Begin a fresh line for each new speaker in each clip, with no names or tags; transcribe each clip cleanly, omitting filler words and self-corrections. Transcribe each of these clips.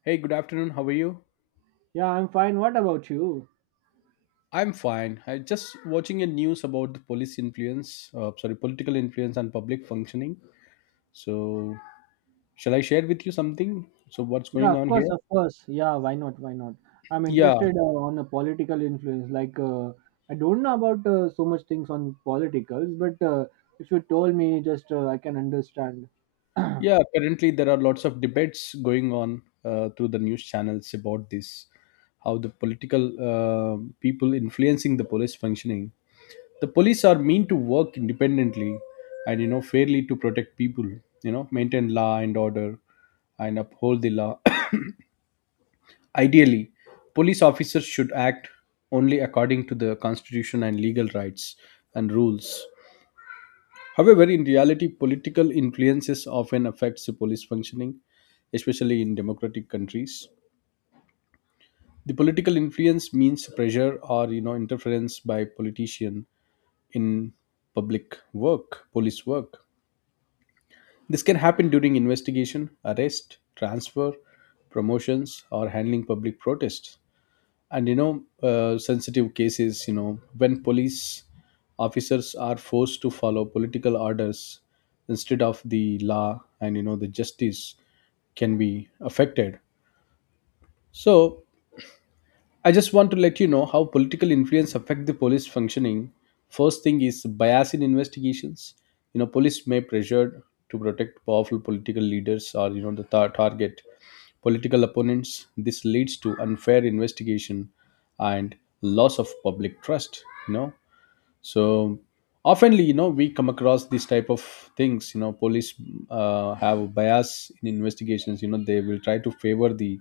Hey, good afternoon. How are you?
Yeah, I'm fine. What about you?
I'm fine. I just watching a news about the police influence, sorry, political influence on public functioning. So, shall I share with you something? So, what's
Yeah,
going
of
on
course,
here?
of course. Yeah, why not? Why not? I'm
Yeah,
interested on a political influence. I don't know about so much things on politicals, but if you told me, just I can understand.
yeah. Currently, there are lots of debates going on through the news channels about this, how the political people influencing the police functioning. The police are meant to work independently, and you know, fairly to protect people. You know, maintain law and order, and uphold the law. Ideally, police officers should act only according to the constitution and legal rights and rules. However, in reality, political influences often affects the police functioning, especially in democratic countries. The political influence means pressure or you know interference by politician in public work, police work. This can happen during investigation, arrest, transfer, promotions, or handling public protests. And you know sensitive cases, you know, when police officers are forced to follow political orders instead of the law, and you know the justice can be affected. So I just want to let you know how political influence affect the police functioning. First thing is bias in investigations. You know, police may pressure to protect powerful political leaders, or you know the target political opponents. This leads to unfair investigation and loss of public trust. You know, so oftenly, you know, we come across these type of things. You know, police have bias in investigations. You know, they will try to favor the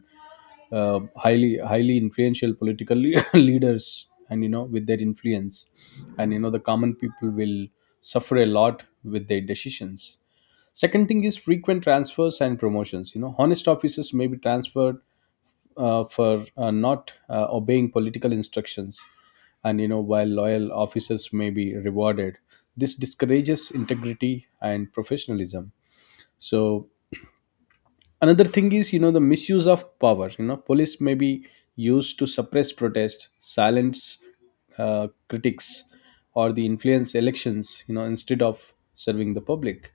highly influential political leaders, and you know with their influence, and you know the common people will suffer a lot with their decisions. Second thing is frequent transfers and promotions. You know, honest officers may be transferred for not obeying political instructions, and you know while loyal officers may be rewarded. This discourages integrity and professionalism. So another thing is, you know, the misuse of power. You know, police may be used to suppress protest, silence critics, or the influence elections, you know, instead of serving the public.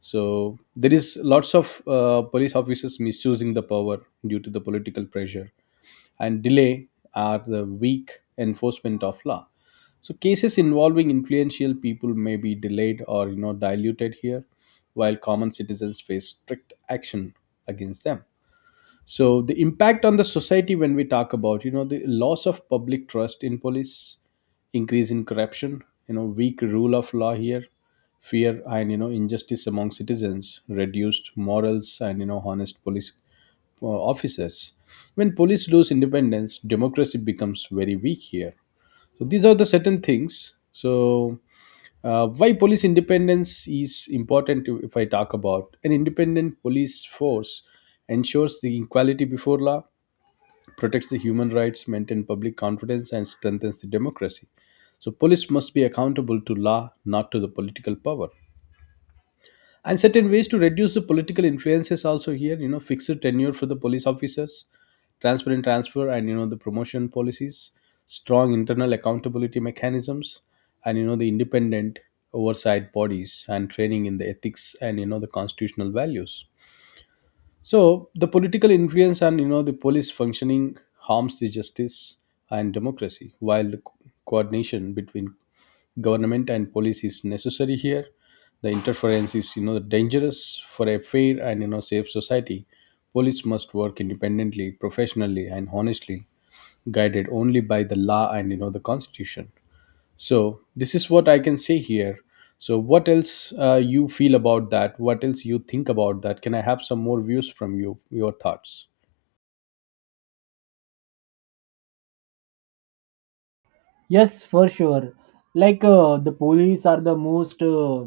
So there is lots of police officers misusing the power due to the political pressure. And delay are the weak enforcement of law. So cases involving influential people may be delayed or you know diluted here, while common citizens face strict action against them. So the impact on the society, when we talk about, you know, the loss of public trust in police, increase in corruption, you know, weak rule of law here, fear and you know injustice among citizens, reduced morals and you know honest police officers. When police lose independence, democracy becomes very weak here. So these are the certain things. So why police independence is important if I talk about an independent police force, ensures the equality before law, protects the human rights, maintains public confidence, and strengthens the democracy. So police must be accountable to law, not to the political power. And certain ways to reduce the political influences also here, you know, fixed tenure for the police officers, transparent transfer and you know the promotion policies, strong internal accountability mechanisms, and you know the independent oversight bodies, and training in the ethics and you know the constitutional values. So the political influence and you know the police functioning harms the justice and democracy, while the coordination between government and police is necessary here. The interference is, you know, dangerous for a fair and you know safe society. Police must work independently, professionally, and honestly, guided only by the law and you know the constitution. So this is what I can say here. So what else you feel about that, what else you think about that? Can I have some more views from you, your thoughts?
Yes, for sure. The police are the most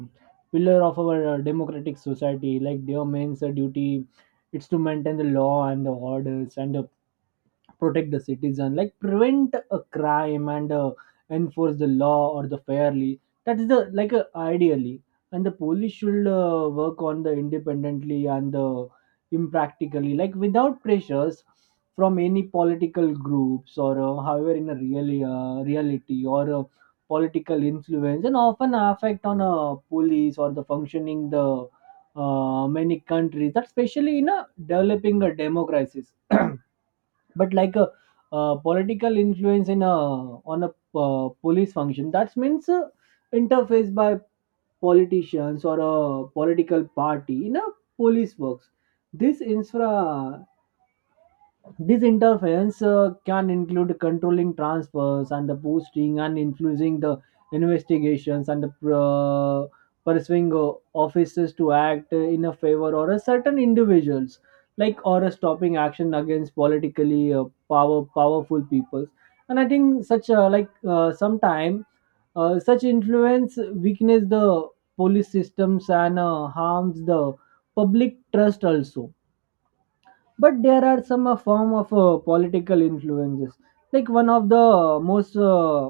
pillar of our democratic society. Like their main duty, it's to maintain the law and the orders and the protect the citizen, like prevent a crime and enforce the law or the fairly. That's the ideally, and the police should work on the independently and the impractically, like without pressures from any political groups or however in a real reality or political influence and often affect on a police or the functioning the many countries that especially in a developing a democracies. But political influence in a on a police function, that means interface by politicians or a political party in a police works. this infra this interference can include controlling transfers and the posting and influencing the investigations and the pursuing officers to act in a favor or a certain individuals, like or a stopping action against politically powerful peoples. And I think such sometime such influence weakens the police systems and harms the public trust also. But there are some form of political influences. Like, one of the most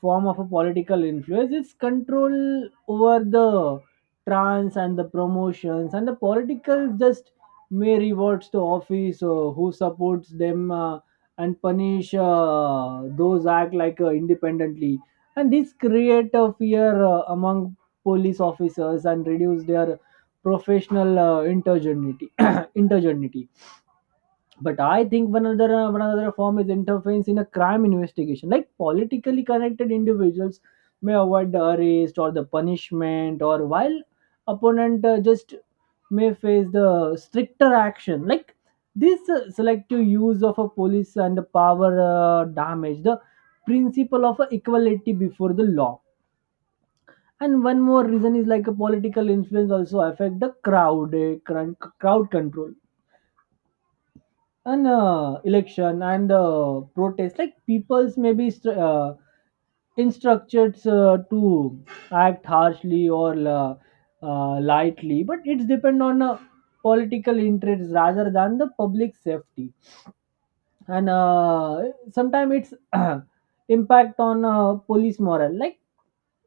form of a political influence is control over the trans and the promotions, and the political just may rewards to office who supports them, and punish those act like independently. And this create a fear among police officers and reduce their professional intergeneity intergeneity. But I think one other one another form is interference in a crime investigation. Like, politically connected individuals may avoid the arrest or the punishment, or while opponent just may face the stricter action. Like, this selective use of a police and the power damage the principle of equality before the law. And one more reason is like a political influence also affect the crowd, crowd control, an election and protest, like people's maybe instructed to act harshly or lightly, but it's depend on political interests rather than the public safety. And sometimes it's impact on police morale. Like,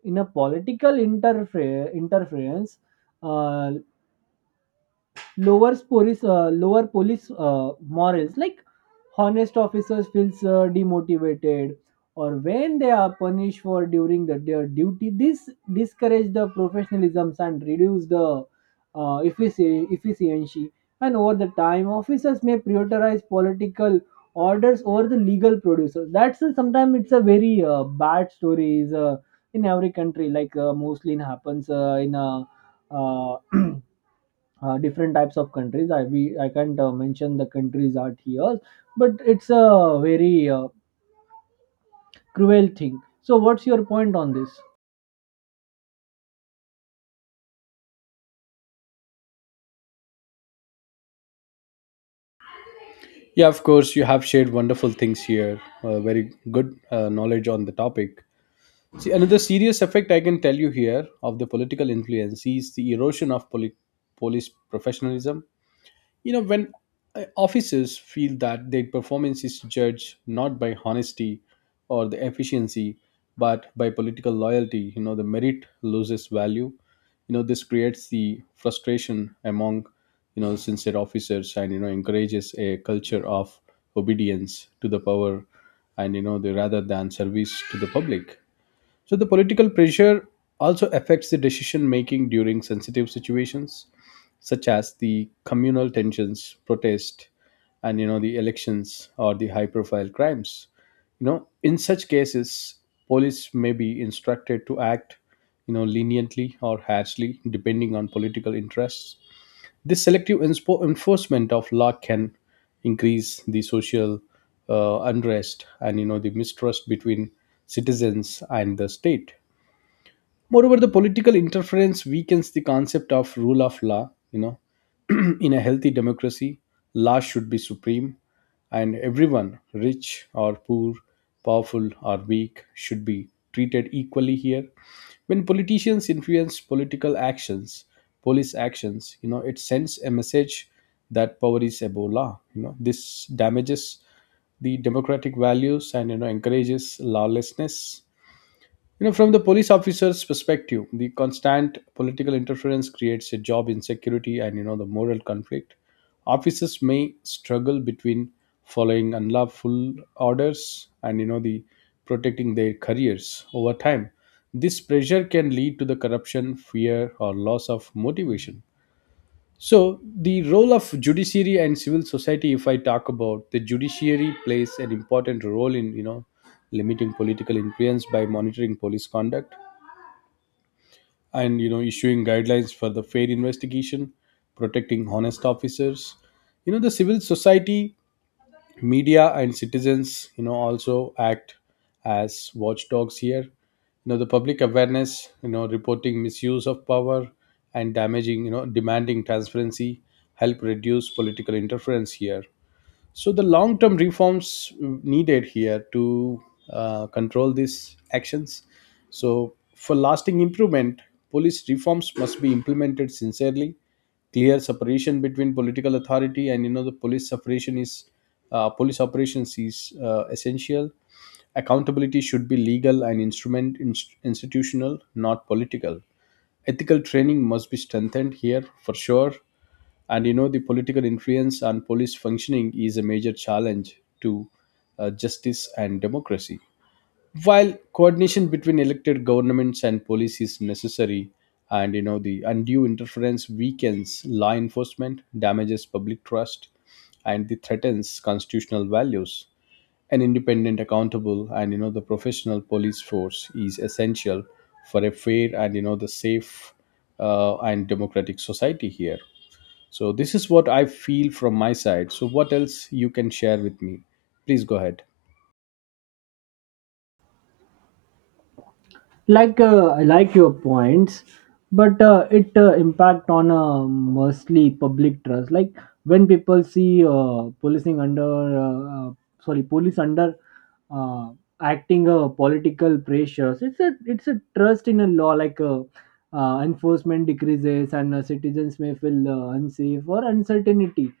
in a political interference uh, lowers police lower police morals. Like, honest officers feels demotivated, or when they are punished for during the, their duty, this discourage the professionalism and reduce the efficiency. And over the time, officers may prioritize political orders over the legal producers. That's, sometimes it's a very bad story is in every country. Like, mostly it happens in uh, different types of countries. I we I can't mention the countries out here, but it's a very cruel thing. So, what's your point on this?
Yeah, of course, you have shared wonderful things here, very good knowledge on the topic. See, another serious effect I can tell you here of the political influence is the erosion of police professionalism. You know, when officers feel that their performance is judged not by honesty or the efficiency, but by political loyalty, you know, the merit loses value. You know, this creates the frustration among, you know, sincere officers, and, you know, encourages a culture of obedience to the power, and, you know, the rather than service to the public. So the political pressure also affects the decision making during sensitive situations, such as the communal tensions, protest, and you know the elections or the high profile crimes. You know, in such cases, police may be instructed to act, you know, leniently or harshly, depending on political interests. This selective enforcement of law can increase the social unrest and you know the mistrust between citizens and the state. Moreover, the political interference weakens the concept of rule of law. You know, in a healthy democracy, law should be supreme, and everyone, rich or poor, powerful or weak, should be treated equally here. When politicians influence political actions, police actions, you know, it sends a message that power is above law. You know, this damages the democratic values, and you know encourages lawlessness. You know, from the police officer's perspective, the constant political interference creates a job insecurity, and you know the moral conflict. Officers may struggle between following unlawful orders and you know the protecting their careers over time. This pressure can lead to the corruption, fear, or loss of motivation. So, the role of judiciary and civil society, if I talk about the judiciary, plays an important role in, you know, limiting political influence by monitoring police conduct, and you know issuing guidelines for the fair investigation, protecting honest officers. You know, the civil society, media, and citizens, you know, also act as watchdogs here. You know, the public awareness, you know, reporting misuse of power, and damaging, you know, demanding transparency, help reduce political interference here. So the long-term reforms needed here to control these actions. So for lasting improvement, police reforms must be implemented sincerely. Clear separation between political authority and you know the police separation is police operations is essential. Accountability should be legal and institutional, not political. Ethical training must be strengthened here for sure. And you know the political influence on police functioning is a major challenge to justice and democracy, while coordination between elected governments and police is necessary, and you know the undue interference weakens law enforcement, damages public trust, and the threatens constitutional values. An independent, accountable, and you know the professional police force is essential for a fair and you know the safe and democratic society here. So this is what I feel from my side. So what else you can share with me? Please go ahead.
I like your points, but it impact on mostly public trust. Like, when people see policing under sorry, police under uh, acting a political pressures, it's a trust in a law. Like enforcement decreases, and citizens may feel unsafe or uncertainty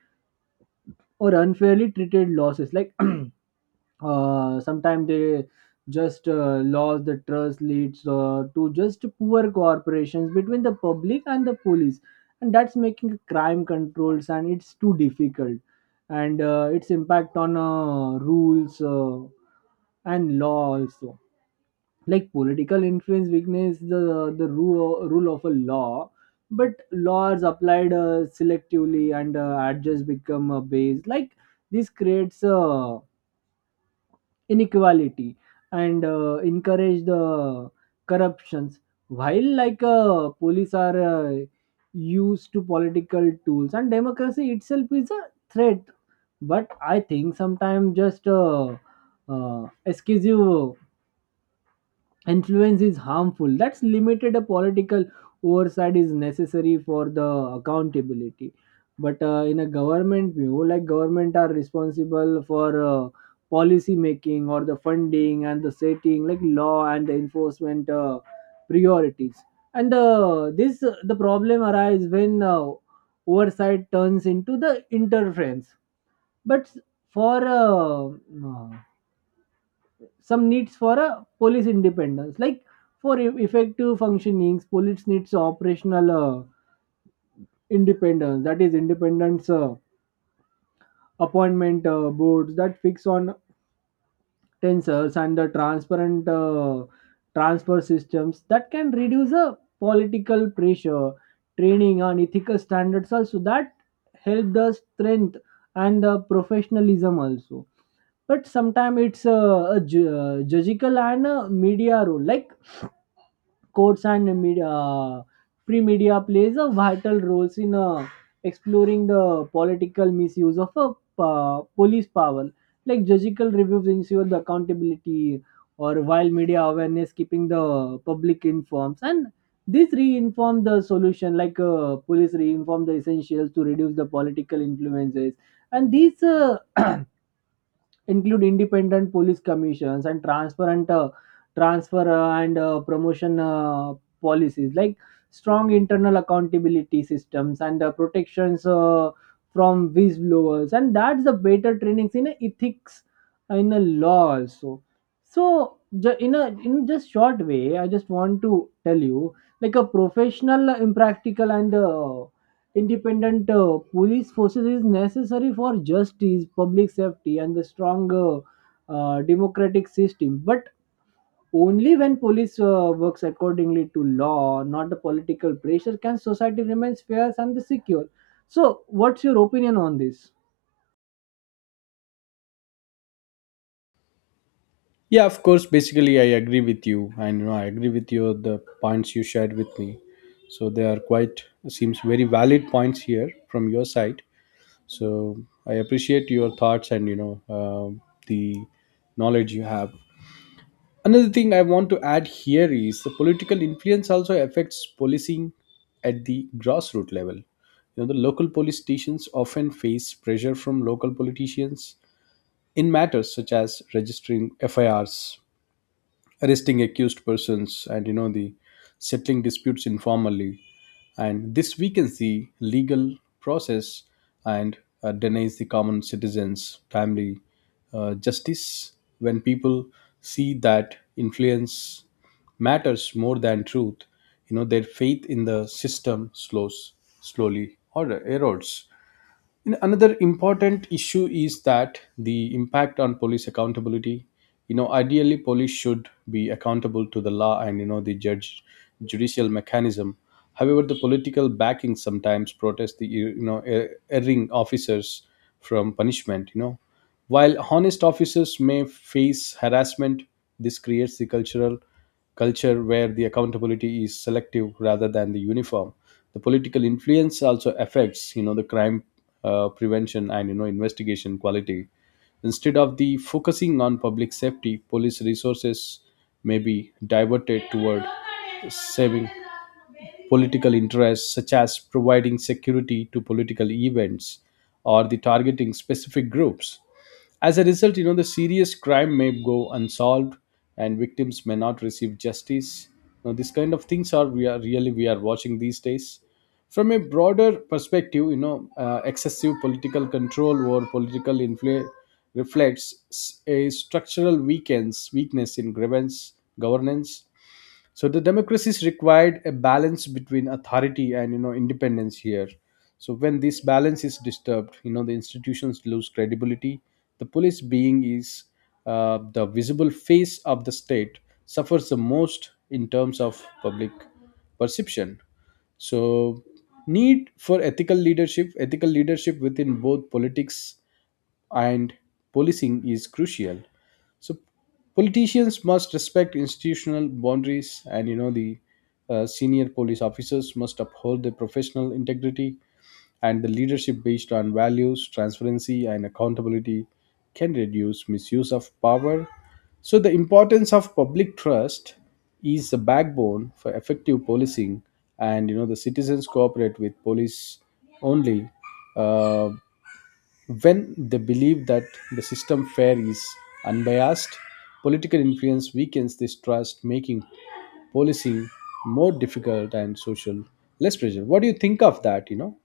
or unfairly treated losses. Like sometimes they just lost the trust, leads to just poor cooperations between the public and the police, and that's making crime controls and it's too difficult. And its impact on rules and law also. Like, political influence weakness the rule, rule of a law, but laws applied selectively, and adjust become a base. Like, this creates a inequality, and encourage the corruptions. While police are used to political tools, and democracy itself is a threat. But I think sometimes just uh, excuse you, influence is harmful. That's limited a political oversight is necessary for the accountability. But in a government view, like, government are responsible for policy making or the funding and the setting, like law and the enforcement priorities. And this the problem arises when oversight turns into the interference. But for uh, uh, some needs for a police independence. Like, for effective functionings, police needs operational independence, that is independence appointment boards that fix on tensors, and the transparent transfer systems that can reduce the political pressure. Training and ethical standards also, that help the strength and the professionalism also. But sometimes it's a judicial and a media role. Like, courts and media, free media plays a vital roles in exploring the political misuse of a police power. Like, judicial reviews ensure the accountability, or while media awareness keeping the public informed, and this reinform the solution. Police reinform the essentials to reduce the political influences. And these include independent police commissions and transparent transfer and promotion policies, like strong internal accountability systems, and protections from whistleblowers, and that's the better trainings in ethics in a law also. So in a in just short way, I just want to tell you, like, a professional impractical and independent police forces is necessary for justice, public safety, and the stronger democratic system. But only when police works accordingly to law, not the political pressure, can society remains fair and secure. So, what's your opinion on this?
Yeah, of course. Basically, I agree with you, and you know, I agree with you the points you shared with me. So they are quite seems very valid points here from your side. So I appreciate your thoughts, and you know the knowledge you have. Another thing I want to add here is the political influence also affects policing at the grassroots level. You know, the local police stations often face pressure from local politicians in matters such as registering FIRs, arresting accused persons, and you know the settling disputes informally, and this weakens the legal process, and denies the common citizens timely justice. When people see that influence matters more than truth, you know their faith in the system slows slowly or erodes. And another important issue is that the impact on police accountability. You know, ideally, police should be accountable to the law, and you know the judicial mechanism. However, the political backing sometimes protects the, you know, erring officers from punishment. You know, while honest officers may face harassment, this creates the cultural culture where the accountability is selective rather than the uniform. The political influence also affects, you know, the crime prevention and you know investigation quality. Instead of the focusing on public safety, police resources may be diverted toward saving political interests, such as providing security to political events or the targeting specific groups. As a result, you know, the serious crime may go unsolved, and victims may not receive justice. Now, this kind of things are we are watching these days. From a broader perspective, you know, excessive political control or political influence reflects a structural weakness, in grievance, governance. So the democracies required a balance between authority and you know independence here. So when this balance is disturbed, you know the institutions lose credibility. The police being is the visible face of the state, suffers the most in terms of public perception. So need for ethical leadership, ethical leadership within both politics and policing is crucial. So politicians must respect institutional boundaries, and you know the senior police officers must uphold their professional integrity, and the leadership based on values, transparency, and accountability can reduce misuse of power. So the importance of public trust is the backbone for effective policing, and you know the citizens cooperate with police only. Uh, when they believe that the system fair is unbiased, political influence weakens this trust, making policing more difficult and social less pressure. What do you think of that? You know,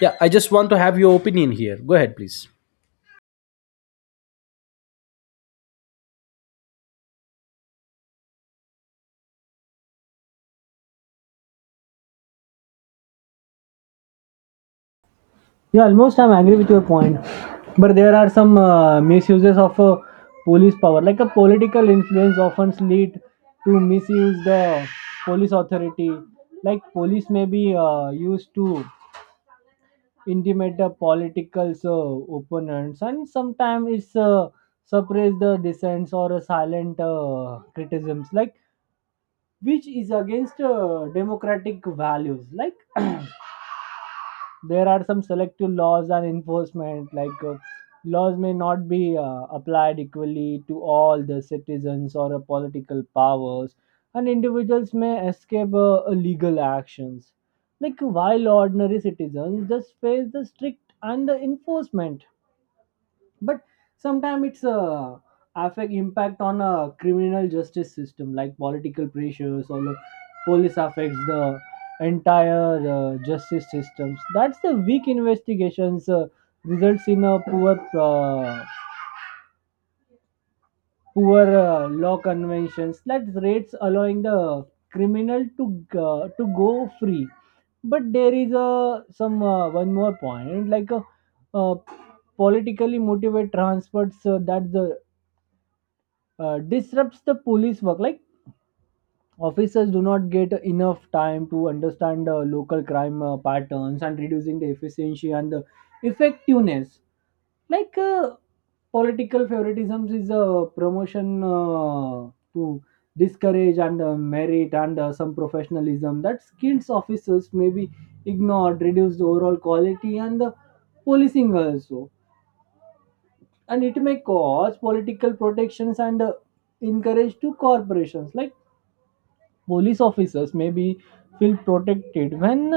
yeah, I just want to have your opinion here. Go ahead, please.
Yeah, almost I'm agree with your point. But there are some misuses of police power. Like, a political influence often lead to misuse the police authority. Like, police may be used to intimidate the political opponents, and sometimes it's suppress the dissents or silent criticisms, like, which is against democratic values. Like there are some selective laws and enforcement. Laws may not be applied equally to all the citizens or political powers, and individuals may escape legal actions, like, while ordinary citizens just face the strict and the enforcement. But sometimes it's a affect impact on a criminal justice system. Like, political pressures or the police affects the entire justice systems. That's the weak investigations results in a uh, poor law conventions that rates allowing the criminal to go free. But there is a some one more point, like uh, politically motivated transfers that the disrupts the police work. Like, officers do not get enough time to understand local crime patterns, and reducing the efficiency and the effectiveness. like uh, Political favoritism is a promotion to discourage and merit and some professionalism, that skilled officers may be ignored, reduce the overall quality and the policing also. And it may cause political protections, and encourage to corporations. Like, police officers may be feel protected when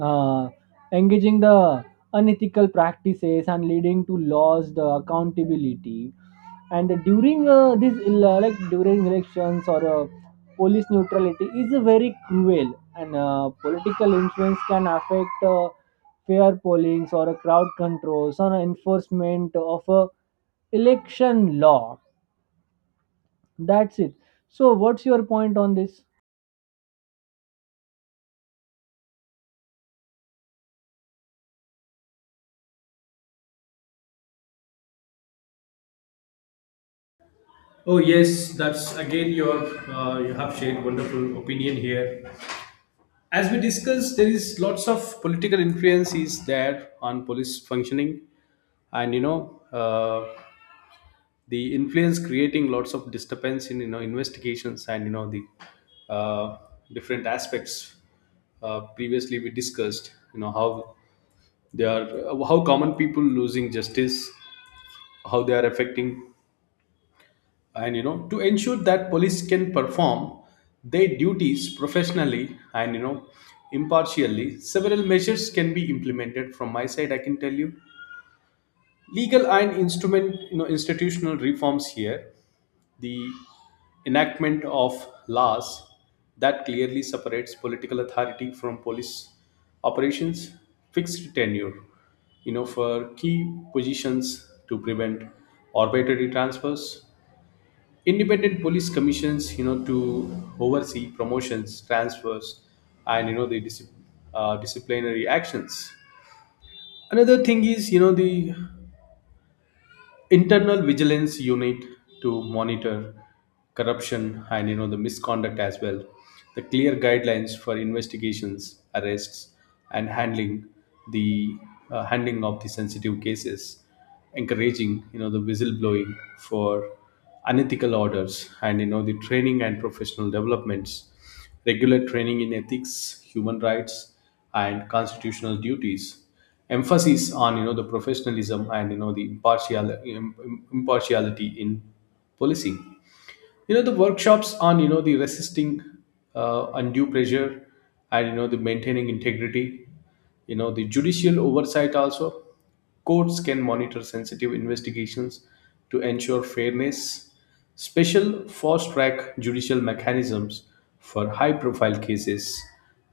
uh, engaging the unethical practices and leading to laws the accountability. And during like during elections or police neutrality is very cruel, and political influence can affect fair pollings or a crowd controls or enforcement of a election law. That's it. So, what's your point on this?
Oh yes, that's again you have shared wonderful opinion here. As we discussed, there is lots of political influence is there on police functioning, and the influence creating lots of disturbance in you know investigations and you know the uh, different aspects. Uh, previously we discussed you know how they are, how common people losing justice, how they are affecting, and you know to ensure that police can perform their duties professionally and you know impartially, several measures can be implemented. From my side, I can tell you legal and instrument, you know, institutional reforms here. The enactment of laws that clearly separates political authority from police operations, fixed tenure you know for key positions to prevent arbitrary transfers, independent police commissions you know to oversee promotions, transfers, and you know the disciplinary actions. Another thing is you know the internal vigilance unit to monitor corruption and you know the misconduct as well, the clear guidelines for investigations, arrests, and handling the handling of the sensitive cases, encouraging you know the whistleblowing for unethical orders, and you know the training and professional developments, regular training in ethics, human rights, and constitutional duties. Emphasis on you know the professionalism and you know the impartiality in policing, you know the workshops on you know the resisting undue pressure and you know the maintaining integrity, you know the judicial oversight also. Courts can monitor sensitive investigations to ensure fairness, special fast track judicial mechanisms for high profile cases,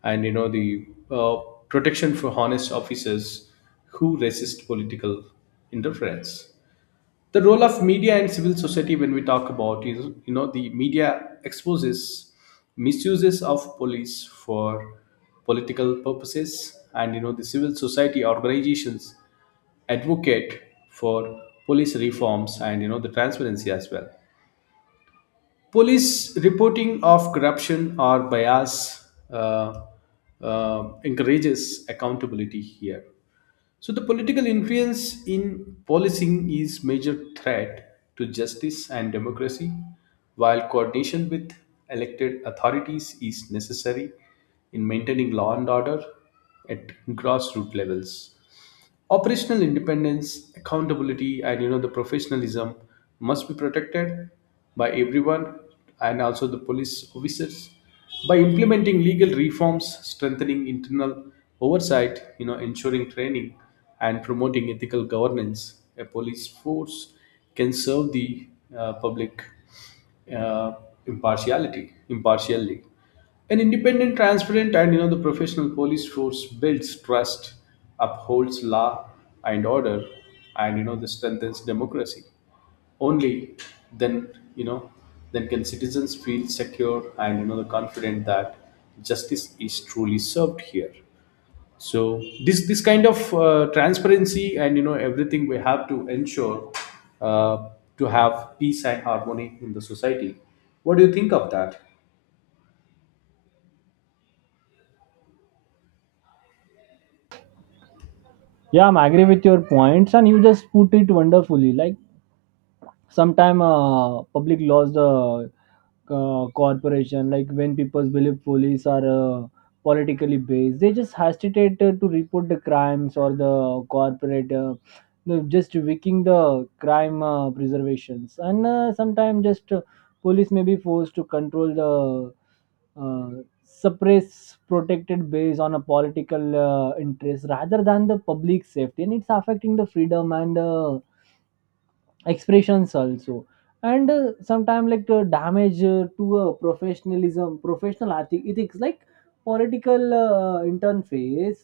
and you know the uh, protection for honest officers who resist political interference. The role of media and civil society, when we talk about, is you know the media exposes misuses of police for political purposes, and you know the civil society organizations advocate for police reforms and you know the transparency as well, police reporting of corruption or bias, encourages accountability here. So the political influence in policing is major threat to justice and democracy, while coordination with elected authorities is necessary in maintaining law and order at grassroots levels. Operational independence, accountability, and you know the professionalism must be protected by everyone and also the police officers. By implementing legal reforms, strengthening internal oversight, you know ensuring training and promoting ethical governance, a police force can serve the public uh, impartiality impartially. An independent, transparent, and you know the professional police force builds trust, upholds law and order, and you know this strengthens democracy. Only then, you know, then can citizens feel secure and you know the confident that justice is truly served here. So this kind of transparency and you know everything, we have to ensure uh, to have peace and harmony in the society. What do you think of that?
Yeah, I'm agree with your points, and you just put it wonderfully. Like, sometime public lost the corporation. Like, when people believe police are politically based, they just hesitate to report the crimes or the corporate no, just wicking the crime preservations. And sometimes just police may be forced to control the suppress protected based on a political interest rather than the public safety, and it's affecting the freedom and expressions also. And sometimes damage to professionalism, professional ethics. Like, political interface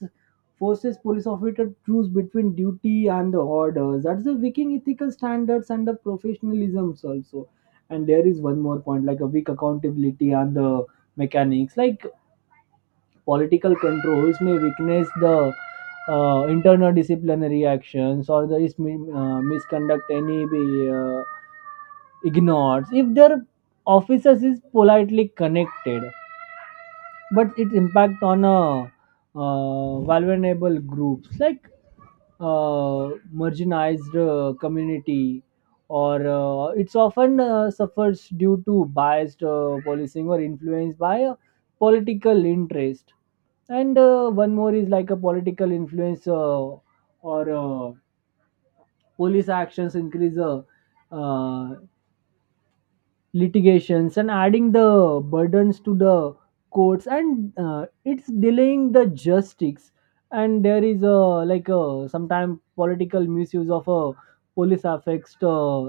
forces police officer to choose between duty and the orders, that's the weakening ethical standards and the professionalisms also. And there is one more point, like, a weak accountability and the mechanics. Like, political controls may weakness the internal disciplinary actions, or the is, misconduct any be, ignores if their officers is politely connected. But its impact on a vulnerable groups, like marginalized community, or it's often suffers due to biased policing or influenced by a political interest. And one more is, like, a political influence or police actions increase uh, litigations and adding the burdens to the courts, and it's delaying the justice. And there is a, like, a sometimes political misuse of a police affects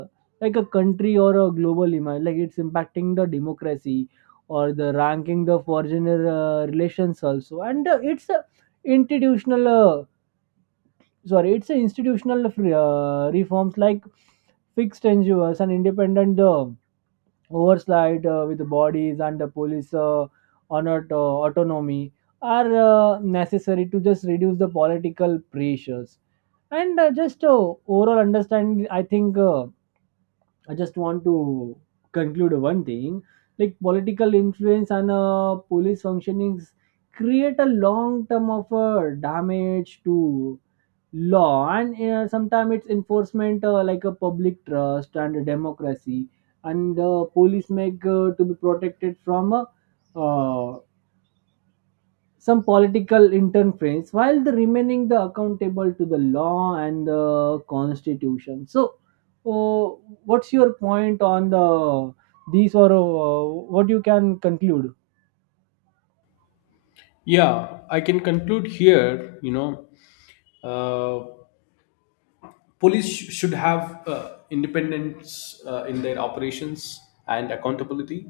like a country or a global image. Like, it's impacting the democracy or the ranking the foreigner relations also. And it's a institutional sorry, it's a institutional reforms. Like, fixed ngos and independent overslide with the bodies, and the police honored, autonomy are necessary to just reduce the political pressures. And uh, just uh, overall understanding, I think, I just want to conclude one thing, like, political influence and police functionings create a long term of damage to law, and sometimes it's enforcement like a public trust and democracy. And police make to be protected from uh, some political interference, while the remaining the accountable to the law and the constitution. So, uh, what's your point on the these or what you can conclude?
Yeah, I can conclude here. You know, uh, police should have independence in their operations and accountability,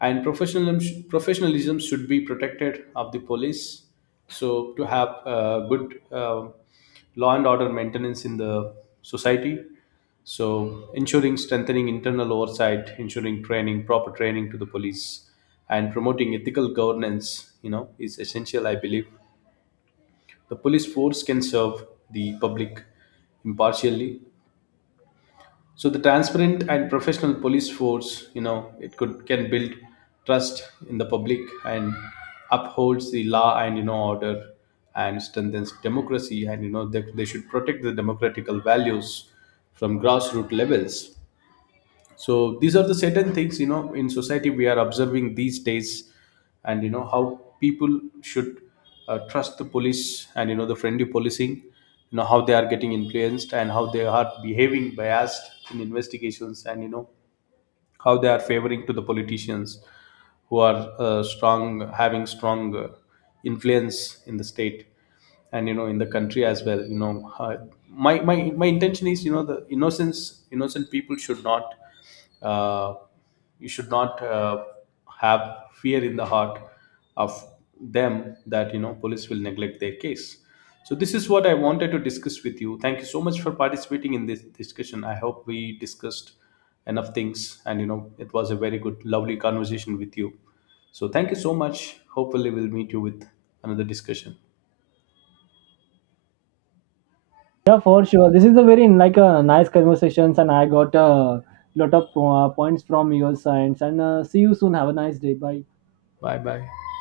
and professionalism professionalism should be protected of the police. So to have good law and order maintenance in the society. So ensuring strengthening internal oversight, ensuring training, proper training to the police, and promoting ethical governance, you know, is essential. I believe the police force can serve the public impartially. So the transparent and professional police force, you know, it could can build trust in the public and upholds the law and you know order and strengthens democracy, and you know they should protect the democratical values from grassroots levels. So these are the certain things, you know, in society we are observing these days, and you know how people should trust the police, and you know the friendly policing, you know how they are getting influenced and how they are behaving biased in investigations, and you know how they are favoring to the politicians who are strong having strong influence in the state and you know in the country as well. You know, my intention is, you know, the innocence innocent people should not uh, you should not have fear in the heart of them that you know police will neglect their case. So this is what I wanted to discuss with you. Thank you so much for participating in this discussion. I hope we discussed enough things, and you know it was a very good lovely conversation with you. So thank you so much. Hopefully we'll meet you with another discussion.
Yeah, for sure. This is a very like a nice conversations, and I got a lot of points from your sides. And see you soon. Have a nice day. Bye.
Bye bye.